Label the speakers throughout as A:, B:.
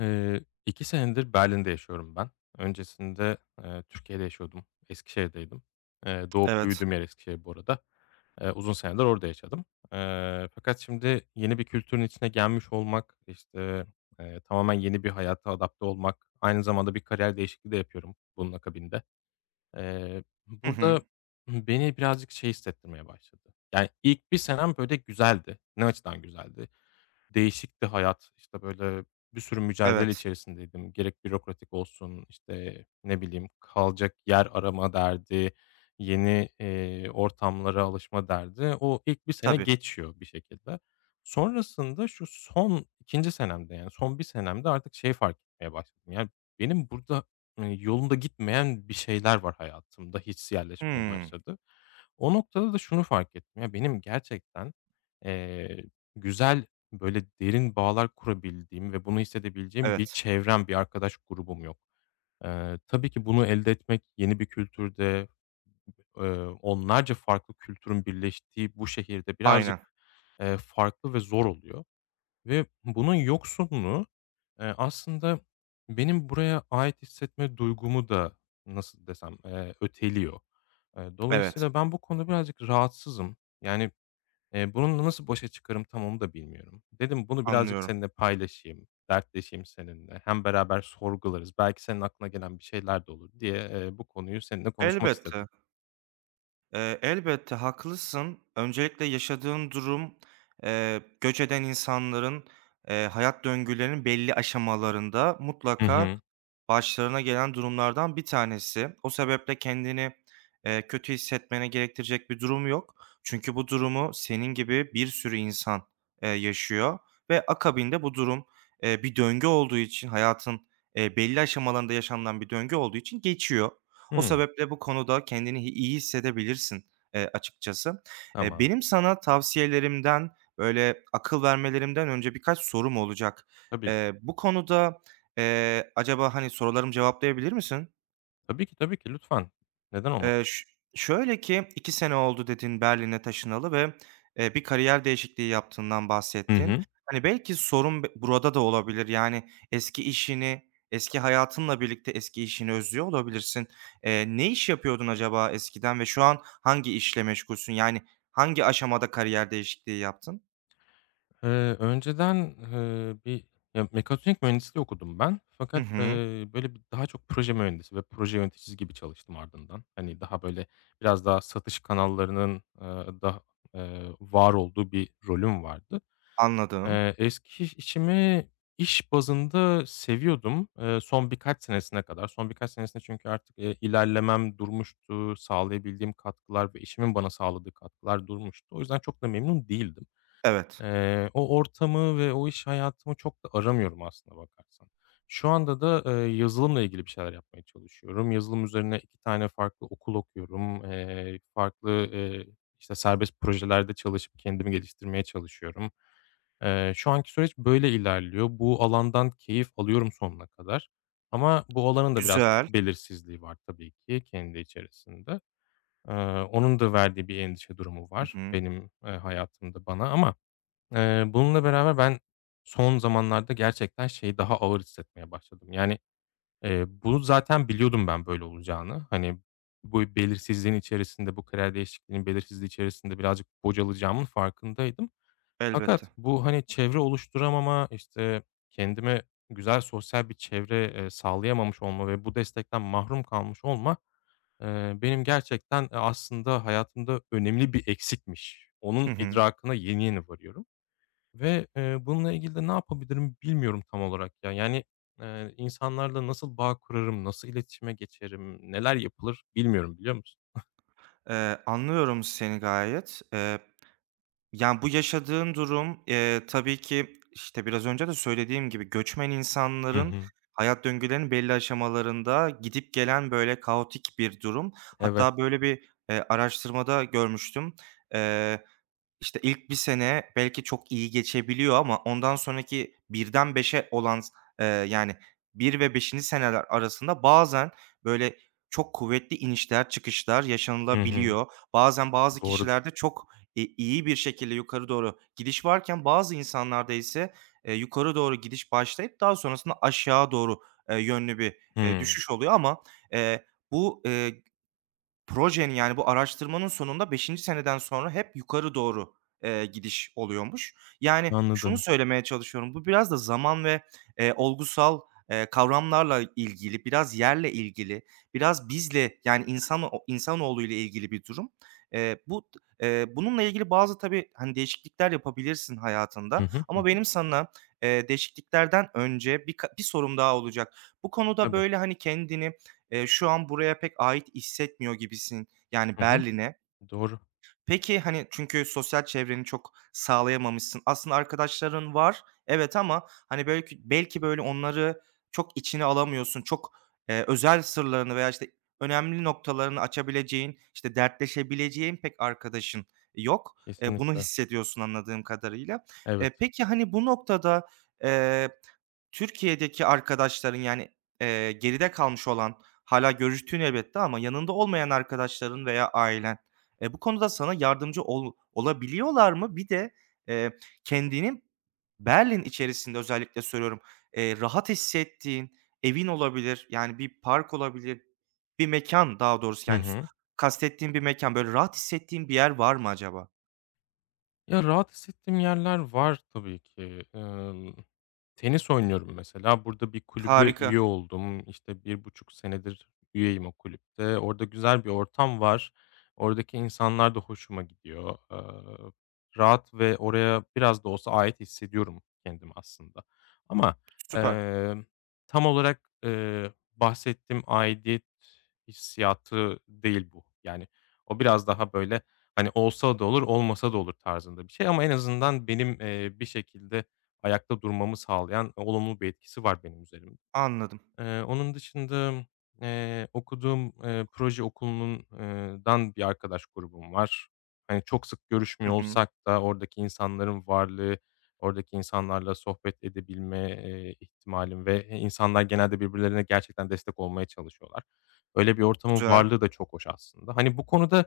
A: Eee, 2 senedir Berlin'de yaşıyorum ben. Öncesinde, Türkiye'de yaşıyordum, Eskişehir'deydim. Doğup
B: Evet.
A: büyüdüğüm yer Eskişehir bu arada. Uzun seneler orada yaşadım. Fakat şimdi yeni bir kültürün içine gelmiş olmak, işte, tamamen yeni bir hayata adapte olmak, aynı zamanda bir kariyer değişikliği de yapıyorum bunun akabinde. Eee,
B: Hı hı.
A: burada beni birazcık şey hissettirmeye başladı. Yani, ilk bir senem böyle güzeldi. Ne açıdan güzeldi? Değişikti hayat. İşte, böyle, bir sürü mücadele
B: Evet.
A: içerisindeydim. Gerek bürokratik olsun, işte, ne bileyim, kalacak yer arama derdi, yeni, ortamlara alışma derdi. O ilk bir sene
B: Tabii.
A: geçiyor bir şekilde. Sonrasında şu son ikinci senemde, yani, son bir senemde artık şey fark etmeye başladım. Yani, benim burada, yolunda gitmeyen bir şeyler var hayatımda, hiç yerleşmeye
B: Hımm.
A: başladı. O noktada da şunu fark ettim. Ya, benim gerçekten, eee, güzel, böyle derin bağlar kurabildiğim ve bunu hissedebileceğim bir
B: Evet.
A: çevrem, bir arkadaş grubum yok. Tabii ki bunu elde etmek yeni bir kültürde, eee, onlarca farklı kültürün birleştiği bu şehirde
B: Aynen.
A: birazcık, farklı ve zor oluyor ve bunun yoksunluğu, aslında benim buraya ait hissetme duygumu da nasıl desem, öteliyor. Eee,
B: Evet.
A: dolayısıyla ben bu konuda birazcık rahatsızım. Yani, bununla nasıl başa çıkarım tam onu da bilmiyorum. Dedim bunu birazcık
B: Anlıyorum.
A: seninle paylaşayım, dertleşeyim seninle. Hem beraber sorgularız. Belki senin aklına gelen bir şeyler de olur diye, bu konuyu seninle konuşmak istedim.
B: Elbette. Elbette haklısın. Öncelikle yaşadığın durum, göç eden insanların, hayat döngülerinin belli aşamalarında
A: Hı
B: mutlaka
A: hı.
B: başlarına gelen durumlardan bir tanesi. O sebeple kendini, kötü hissetmene gerektirecek bir durum yok. Çünkü bu durumu senin gibi bir sürü insan, yaşıyor ve akabinde bu durum, bir döngü olduğu için hayatın, belli aşamalarında yaşanılan bir döngü olduğu için geçiyor. O
A: Hımm.
B: sebeple bu konuda kendini iyi hissedebilirsin, açıkçası.
A: Tamam.
B: Benim sana tavsiyelerimden, böyle, akıl vermelerimden önce birkaç sorum olacak.
A: Tabii ki.
B: Bu konuda, acaba, hani, sorularımı cevaplayabilir misin?
A: Tabii ki, tabii ki. Lütfen. Neden olmasın?
B: Ş Şöyle ki, 2 sene oldu dedin Berlin'e taşınalı ve, bir kariyer değişikliği yaptığından
A: Hı
B: bahsettin.
A: hı.
B: Hani, belki sorun burada da olabilir. Yani eski işini, eski hayatınla birlikte eski işini özlüyor olabilirsin. Ne iş yapıyordun acaba eskiden ve şu an hangi işle meşgulsün? Yani hangi aşamada kariyer değişikliği yaptın?
A: Eee, önceden, bir ya, mekatronik mühendisliği okudum ben.
B: Hı
A: Fakat,
B: hı.
A: böyle, bir daha çok proje mühendisi ve proje yöneticisi gibi çalıştım ardından. Hani, daha, böyle, biraz daha satış kanallarının, eee, daha, var olduğu bir rolüm vardı.
B: Anladım.
A: Eski işimi iş bazında seviyordum, son birkaç senesine kadar. Son birkaç senesinde çünkü artık, ilerlemem durmuştu, sağlayabildiğim katkılar ve işimin bana sağladığı katkılar durmuştu. O yüzden çok da memnun değildim.
B: Evet.
A: O ortamı ve o iş hayatımı çok da aramıyorum aslında bakarsan. Şu anda da, yazılımla ilgili bir şeyler yapmaya çalışıyorum. Yazılım üzerine 2 tane farklı okul okuyorum. Farklı, işte, serbest projelerde çalışıp kendimi geliştirmeye çalışıyorum. Şu anki süreç böyle ilerliyor. Bu alandan keyif alıyorum sonuna kadar ama bu alanın da biraz
B: Güzel.
A: belirsizliği var tabii ki kendi içerisinde. Eee, onun da verdiği bir endişe durumu
B: Hı
A: var
B: hı.
A: benim, hayatımda bana ama bununla beraber ben son zamanlarda gerçekten şeyi daha ağır hissetmeye başladım. Yani, bunu zaten biliyordum ben böyle olacağını. Hani, bu belirsizliğin içerisinde, bu karar değişikliğinin belirsizliği içerisinde birazcık bocalayacağımın farkındaydım.
B: Elbette.
A: Fakat bu, hani, çevre oluşturamama, işte, kendime güzel sosyal bir çevre, sağlayamamış olma ve bu destekten mahrum kalmış olma, benim gerçekten, aslında hayatımda önemli bir eksikmiş.
B: Hı
A: Onun
B: hı.
A: idrakına yeni yeni varıyorum. Ve, bununla ilgili de ne yapabilirim bilmiyorum tam olarak ya. Yani, insanlarla nasıl bağ kurarım, nasıl iletişime geçerim, neler yapılır bilmiyorum, biliyor musun?
B: Anlıyorum seni gayet. Yani, bu yaşadığın durum, tabii ki, işte, biraz önce de söylediğim gibi göçmen
A: Hı
B: insanların
A: hı.
B: hayat döngülerinin belli aşamalarında gidip gelen, böyle, kaotik bir durum.
A: Evet.
B: Hatta böyle bir, araştırmada görmüştüm. İşte, ilk bir sene belki çok iyi geçebiliyor ama ondan sonraki birden beşe olan yani bir ve beşinci seneler arasında bazen, böyle, çok kuvvetli inişler çıkışlar
A: Hı hı.
B: yaşanılabiliyor. Bazen bazı
A: Doğrudur.
B: kişilerde çok, iyi bir şekilde yukarı doğru gidiş varken bazı insanlarda ise, yukarı doğru gidiş başlayıp daha sonrasında aşağı doğru, yönlü bir,
A: Hımm.
B: düşüş oluyor ama, eee, bu, e, projenin, yani, bu araştırmanın sonunda beşinci seneden sonra hep yukarı doğru, gidiş oluyormuş. Yani, şunu
A: Anladım.
B: söylemeye çalışıyorum, bu biraz da zaman ve, olgusal, kavramlarla ilgili, biraz yerle ilgili, biraz bizle, yani, insanoğluyla ilgili bir durum. Bu t bununla ilgili bazı tabii, hani, değişiklikler yapabilirsin
A: Hı
B: hayatında
A: hı. Hı
B: ama
A: hı.
B: benim sana, değişikliklerden önce bir sorum daha olacak. Bu konuda,
A: Tabii.
B: böyle, hani, kendini, şu an buraya pek ait hissetmiyor gibisin, yani
A: Hı hı.
B: Berlin'e.
A: Doğru.
B: Peki, hani, çünkü sosyal çevreni çok sağlayamamışsın. Aslında arkadaşların var, evet ama, hani, belki, böyle, onları çok içine alamıyorsun. Çok, özel sırlarını veya, işte, önemli noktalarını açabileceğin, işte, dertleşebileceğin pek arkadaşın yok. Bunu
A: Kesinlikle.
B: hissediyorsun anladığım kadarıyla.
A: Evet.
B: Peki, hani, bu noktada, eee Türkiye'deki arkadaşların, yani, geride kalmış olan, hala görüştüğün elbette ama yanında olmayan arkadaşların veya ailen, bu konuda sana yardımcı olabiliyorlar mı? Bir de, eee, kendini Berlin içerisinde özellikle söylüyorum, rahat hissettiğin, evin olabilir, yani, bir park olabilir, bir mekan daha doğrusu,
A: Hı
B: yani, s
A: hı.
B: kastettiğim bir mekan böyle, rahat hissettiğin bir yer var mı acaba?
A: Ya, rahat hissettiğim yerler var tabii ki. Tenis oynuyorum mesela. Burada bir kulübe
B: Harika,
A: üye oldum. İşte, bir buçuk senedir üyeyim o kulüpte. Orada güzel bir ortam var. Oradaki insanlar da hoşuma gidiyor. Rahat ve oraya biraz da olsa ait hissediyorum kendimi aslında. Ama,
B: süper,
A: emm, tam olarak, bahsettiğim aidiyet hissiyatı değil bu. Yani, o biraz daha böyle, hani, olsa da olur, olmasa da olur tarzında bir şey ama en azından benim, bir şekilde ayakta durmamı sağlayan olumlu bir etkisi var benim üzerimde.
B: anladım.
A: Onun dışında, okuduğum, proje okulunun dan bir arkadaş grubum var. Hani, çok sık
B: Hı
A: görüşmüyor
B: hı,
A: olsak da oradaki insanların varlığı, oradaki insanlarla sohbet edebilme, ihtimalim ve, insanlar genelde birbirlerine gerçekten destek olmaya çalışıyorlar. Öyle bir ortamın
B: güzel,
A: varlığı da çok hoş aslında. Hani, bu konuda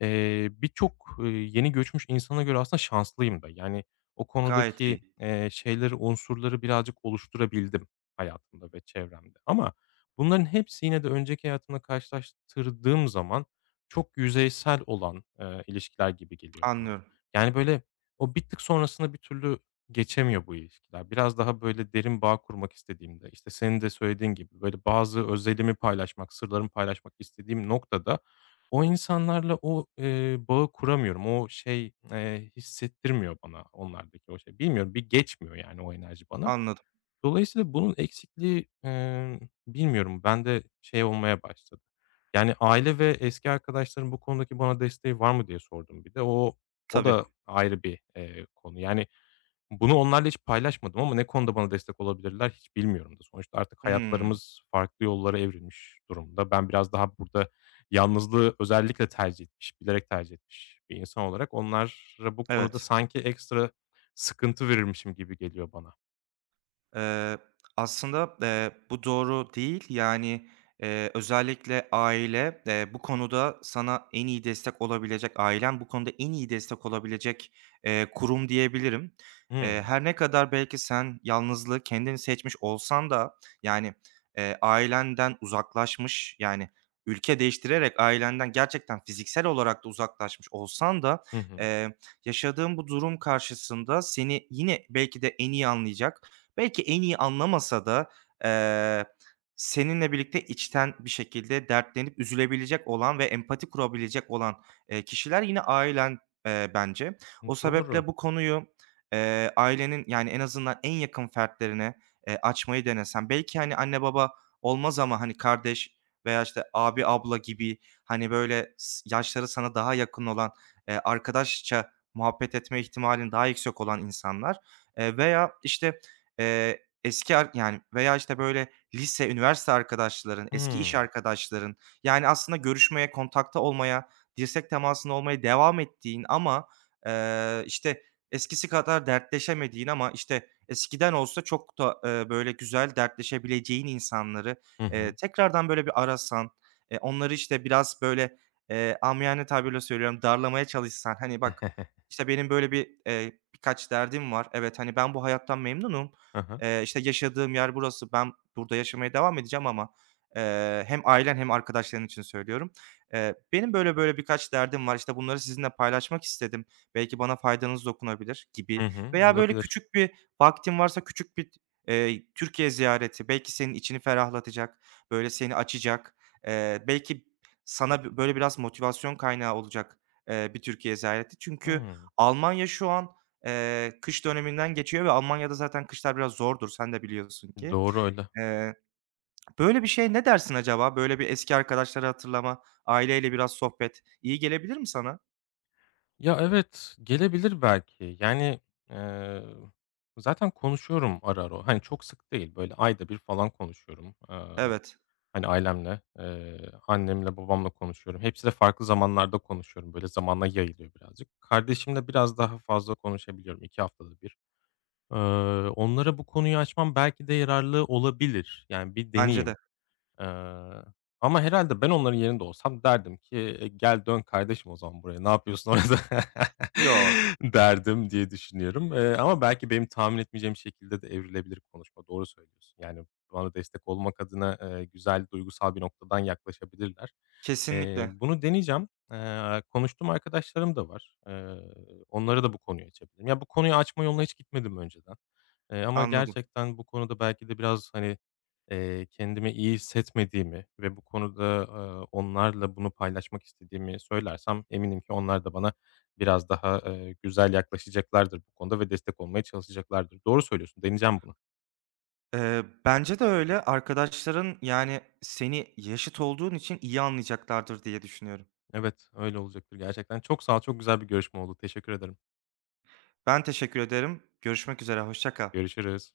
A: birçok, yeni göçmüş insana göre aslında şanslıyım da. Yani, o
B: gayet
A: konudaki,
B: iyi.
A: şeyleri, unsurları birazcık oluşturabildim hayatımda ve çevremde. Ama bunların hepsi yine de önceki hayatımla karşılaştırdığım zaman çok yüzeysel olan, ilişkiler gibi geliyor bana.
B: Anlıyorum,
A: Yani, böyle, o bir tık sonrasına bir türlü geçemiyor bu ilişkiler. Biraz daha, böyle, derin bağ kurmak istediğimde, işte, senin de söylediğin gibi, böyle, bazı özelimi paylaşmak, sırlarımı paylaşmak istediğim noktada o insanlarla o, bağı kuramıyorum. O şey, hissettirmiyor bana onlardaki o şey. Bilmiyorum, bir geçmiyor yani o enerji bana.
B: anladım.
A: Dolayısıyla bunun eksikliği, bilmiyorum, bende şey olmaya başladı. Yani, aile ve eski arkadaşların bu konudaki bana desteği var mı diye sordum bir de. O
B: Tabii.
A: da ayrı bir, konu. Yani, bunu onlarla hiç paylaşmadım ama ne konuda bana destek olabilirler hiç bilmiyorum da. Sonuçta artık
B: Hımm.
A: hayatlarımız farklı yollara evrilmiş durumda. Ben biraz daha burada yalnızlığı özellikle tercih etmiş, bilerek tercih etmiş bir insan olarak onlara bu konuda
B: Evet.
A: sanki ekstra sıkıntı verirmişim gibi geliyor bana.
B: Eee, aslında, bu doğru değil. Yani, özellikle aile, bu konuda sana en iyi destek olabilecek, ailen bu konuda en iyi destek olabilecek, kurum diyebilirim.
A: Hımm.
B: Her ne kadar belki sen yalnızlığı kendini seçmiş olsan da, yani, ailenden uzaklaşmış, yani, ülke değiştirerek ailenden gerçekten fiziksel olarak da uzaklaşmış olsan da,
A: Hı hı.
B: eee, yaşadığın bu durum karşısında seni yine belki de en iyi anlayacak. Belki en iyi anlamasa da, eee, seninle birlikte içten bir şekilde dertlenip üzülebilecek olan ve empati kurabilecek olan, kişiler yine ailen, bence. O
A: Doğru.
B: sebeple bu konuyu, ailenin, yani, en azından en yakın fertlerine, açmayı denesen, belki, hani, anne baba olmaz ama, hani, kardeş veya, işte, abi abla gibi, hani, böyle, yaşları sana daha yakın olan, arkadaşça muhabbet etme ihtimalin daha yüksek olan insanlar, veya, işte, veya, işte, böyle, lise, üniversite arkadaşların, eski iş
A: Hımm.
B: arkadaşların, yani, aslında görüşmeye, kontakta olmaya, dirsek temasında olmaya devam ettiğin ama, işte, eskisi kadar dertleşemediğin ama, işte, eskiden olsa çok da, böyle, güzel dertleşebileceğin insanları,
A: Hı hı.
B: tekrardan, böyle, bir arasan, onları, işte, biraz, böyle, amiyane tabirle söylüyorum, darlamaya çalışsan, hani, "Bak, işte, benim böyle bir, birkaç derdim var. Evet, hani, ben bu hayattan memnunum.
A: Hı hı.
B: İşte, yaşadığım yer burası, ben burada yaşamaya devam edeceğim ama, hem ailen hem arkadaşların için söylüyorum. Benim böyle böyle birkaç derdim var, işte, bunları sizinle paylaşmak istedim. Belki bana faydanız dokunabilir gibi
A: Hı hı.
B: veya böyle
A: Olabilir.
B: küçük bir vaktin varsa küçük bir, Türkiye ziyareti belki senin içini ferahlatacak, böyle seni açacak, belki sana böyle biraz motivasyon kaynağı olacak, bir Türkiye ziyareti. Çünkü
A: Hımm.
B: Almanya şu an kış döneminden geçiyor ve Almanya'da zaten kışlar biraz zordur, sen de biliyorsun ki.
A: Doğru öyle.
B: Eee, Böyle bir şey ne dersin acaba? Böyle bir eski arkadaşları hatırlama, aileyle biraz sohbet iyi gelebilir mi sana?
A: Ya, evet, gelebilir belki. Yani, eee, zaten konuşuyorum ara ara. Hani, çok sık değil, böyle ayda bir falan konuşuyorum. Eee,
B: Evet,
A: hani, ailemle, annemle babamla konuşuyorum. Hepsiyle farklı zamanlarda konuşuyorum. Böyle zamana yayılıyor birazcık. Kardeşimle biraz daha fazla konuşabiliyorum 2 haftada bir. Eee, onlara bu konuyu açmam belki de yararlı olabilir. Yani, bir
B: bence de.
A: deneyeyim. Eee, ama herhalde ben onların yerinde olsam derdim ki, "Gel, dön kardeşim o zaman buraya. Ne yapıyorsun orada?"
B: Yok,
A: derdim diye düşünüyorum. Ama belki benim tahmin etmeyeceğim şekilde de evrilebilir konuşma. Doğru söylüyorsun. Yani, bana destek olmak adına, güzel, duygusal bir noktadan yaklaşabilirler. Eee,
B: kesinlikle.
A: bunu deneyeceğim. Konuştuğum arkadaşlarım da var. Onlara da bu konuyu açabilirim. Ya, bu konuyu açma yoluna hiç gitmedim önceden, ama
B: Anladım.
A: gerçekten bu konuda belki de biraz, hani kendimi iyi hissetmediğimi ve bu konuda, onlarla bunu paylaşmak istediğimi söylersem eminim ki onlar da bana biraz daha, güzel yaklaşacaklardır bu konuda ve destek olmaya çalışacaklardır. Doğru söylüyorsun, deneyeceğim bunu.
B: Bence de öyle. Arkadaşların, yani, seni yaşıt olduğun için iyi anlayacaklardır diye düşünüyorum.
A: Evet, öyle olacaktır gerçekten. Çok sağ ol, çok güzel bir görüşme oldu. Teşekkür ederim.
B: Ben teşekkür ederim. Görüşmek üzere, hoşça kal.
A: Görüşürüz.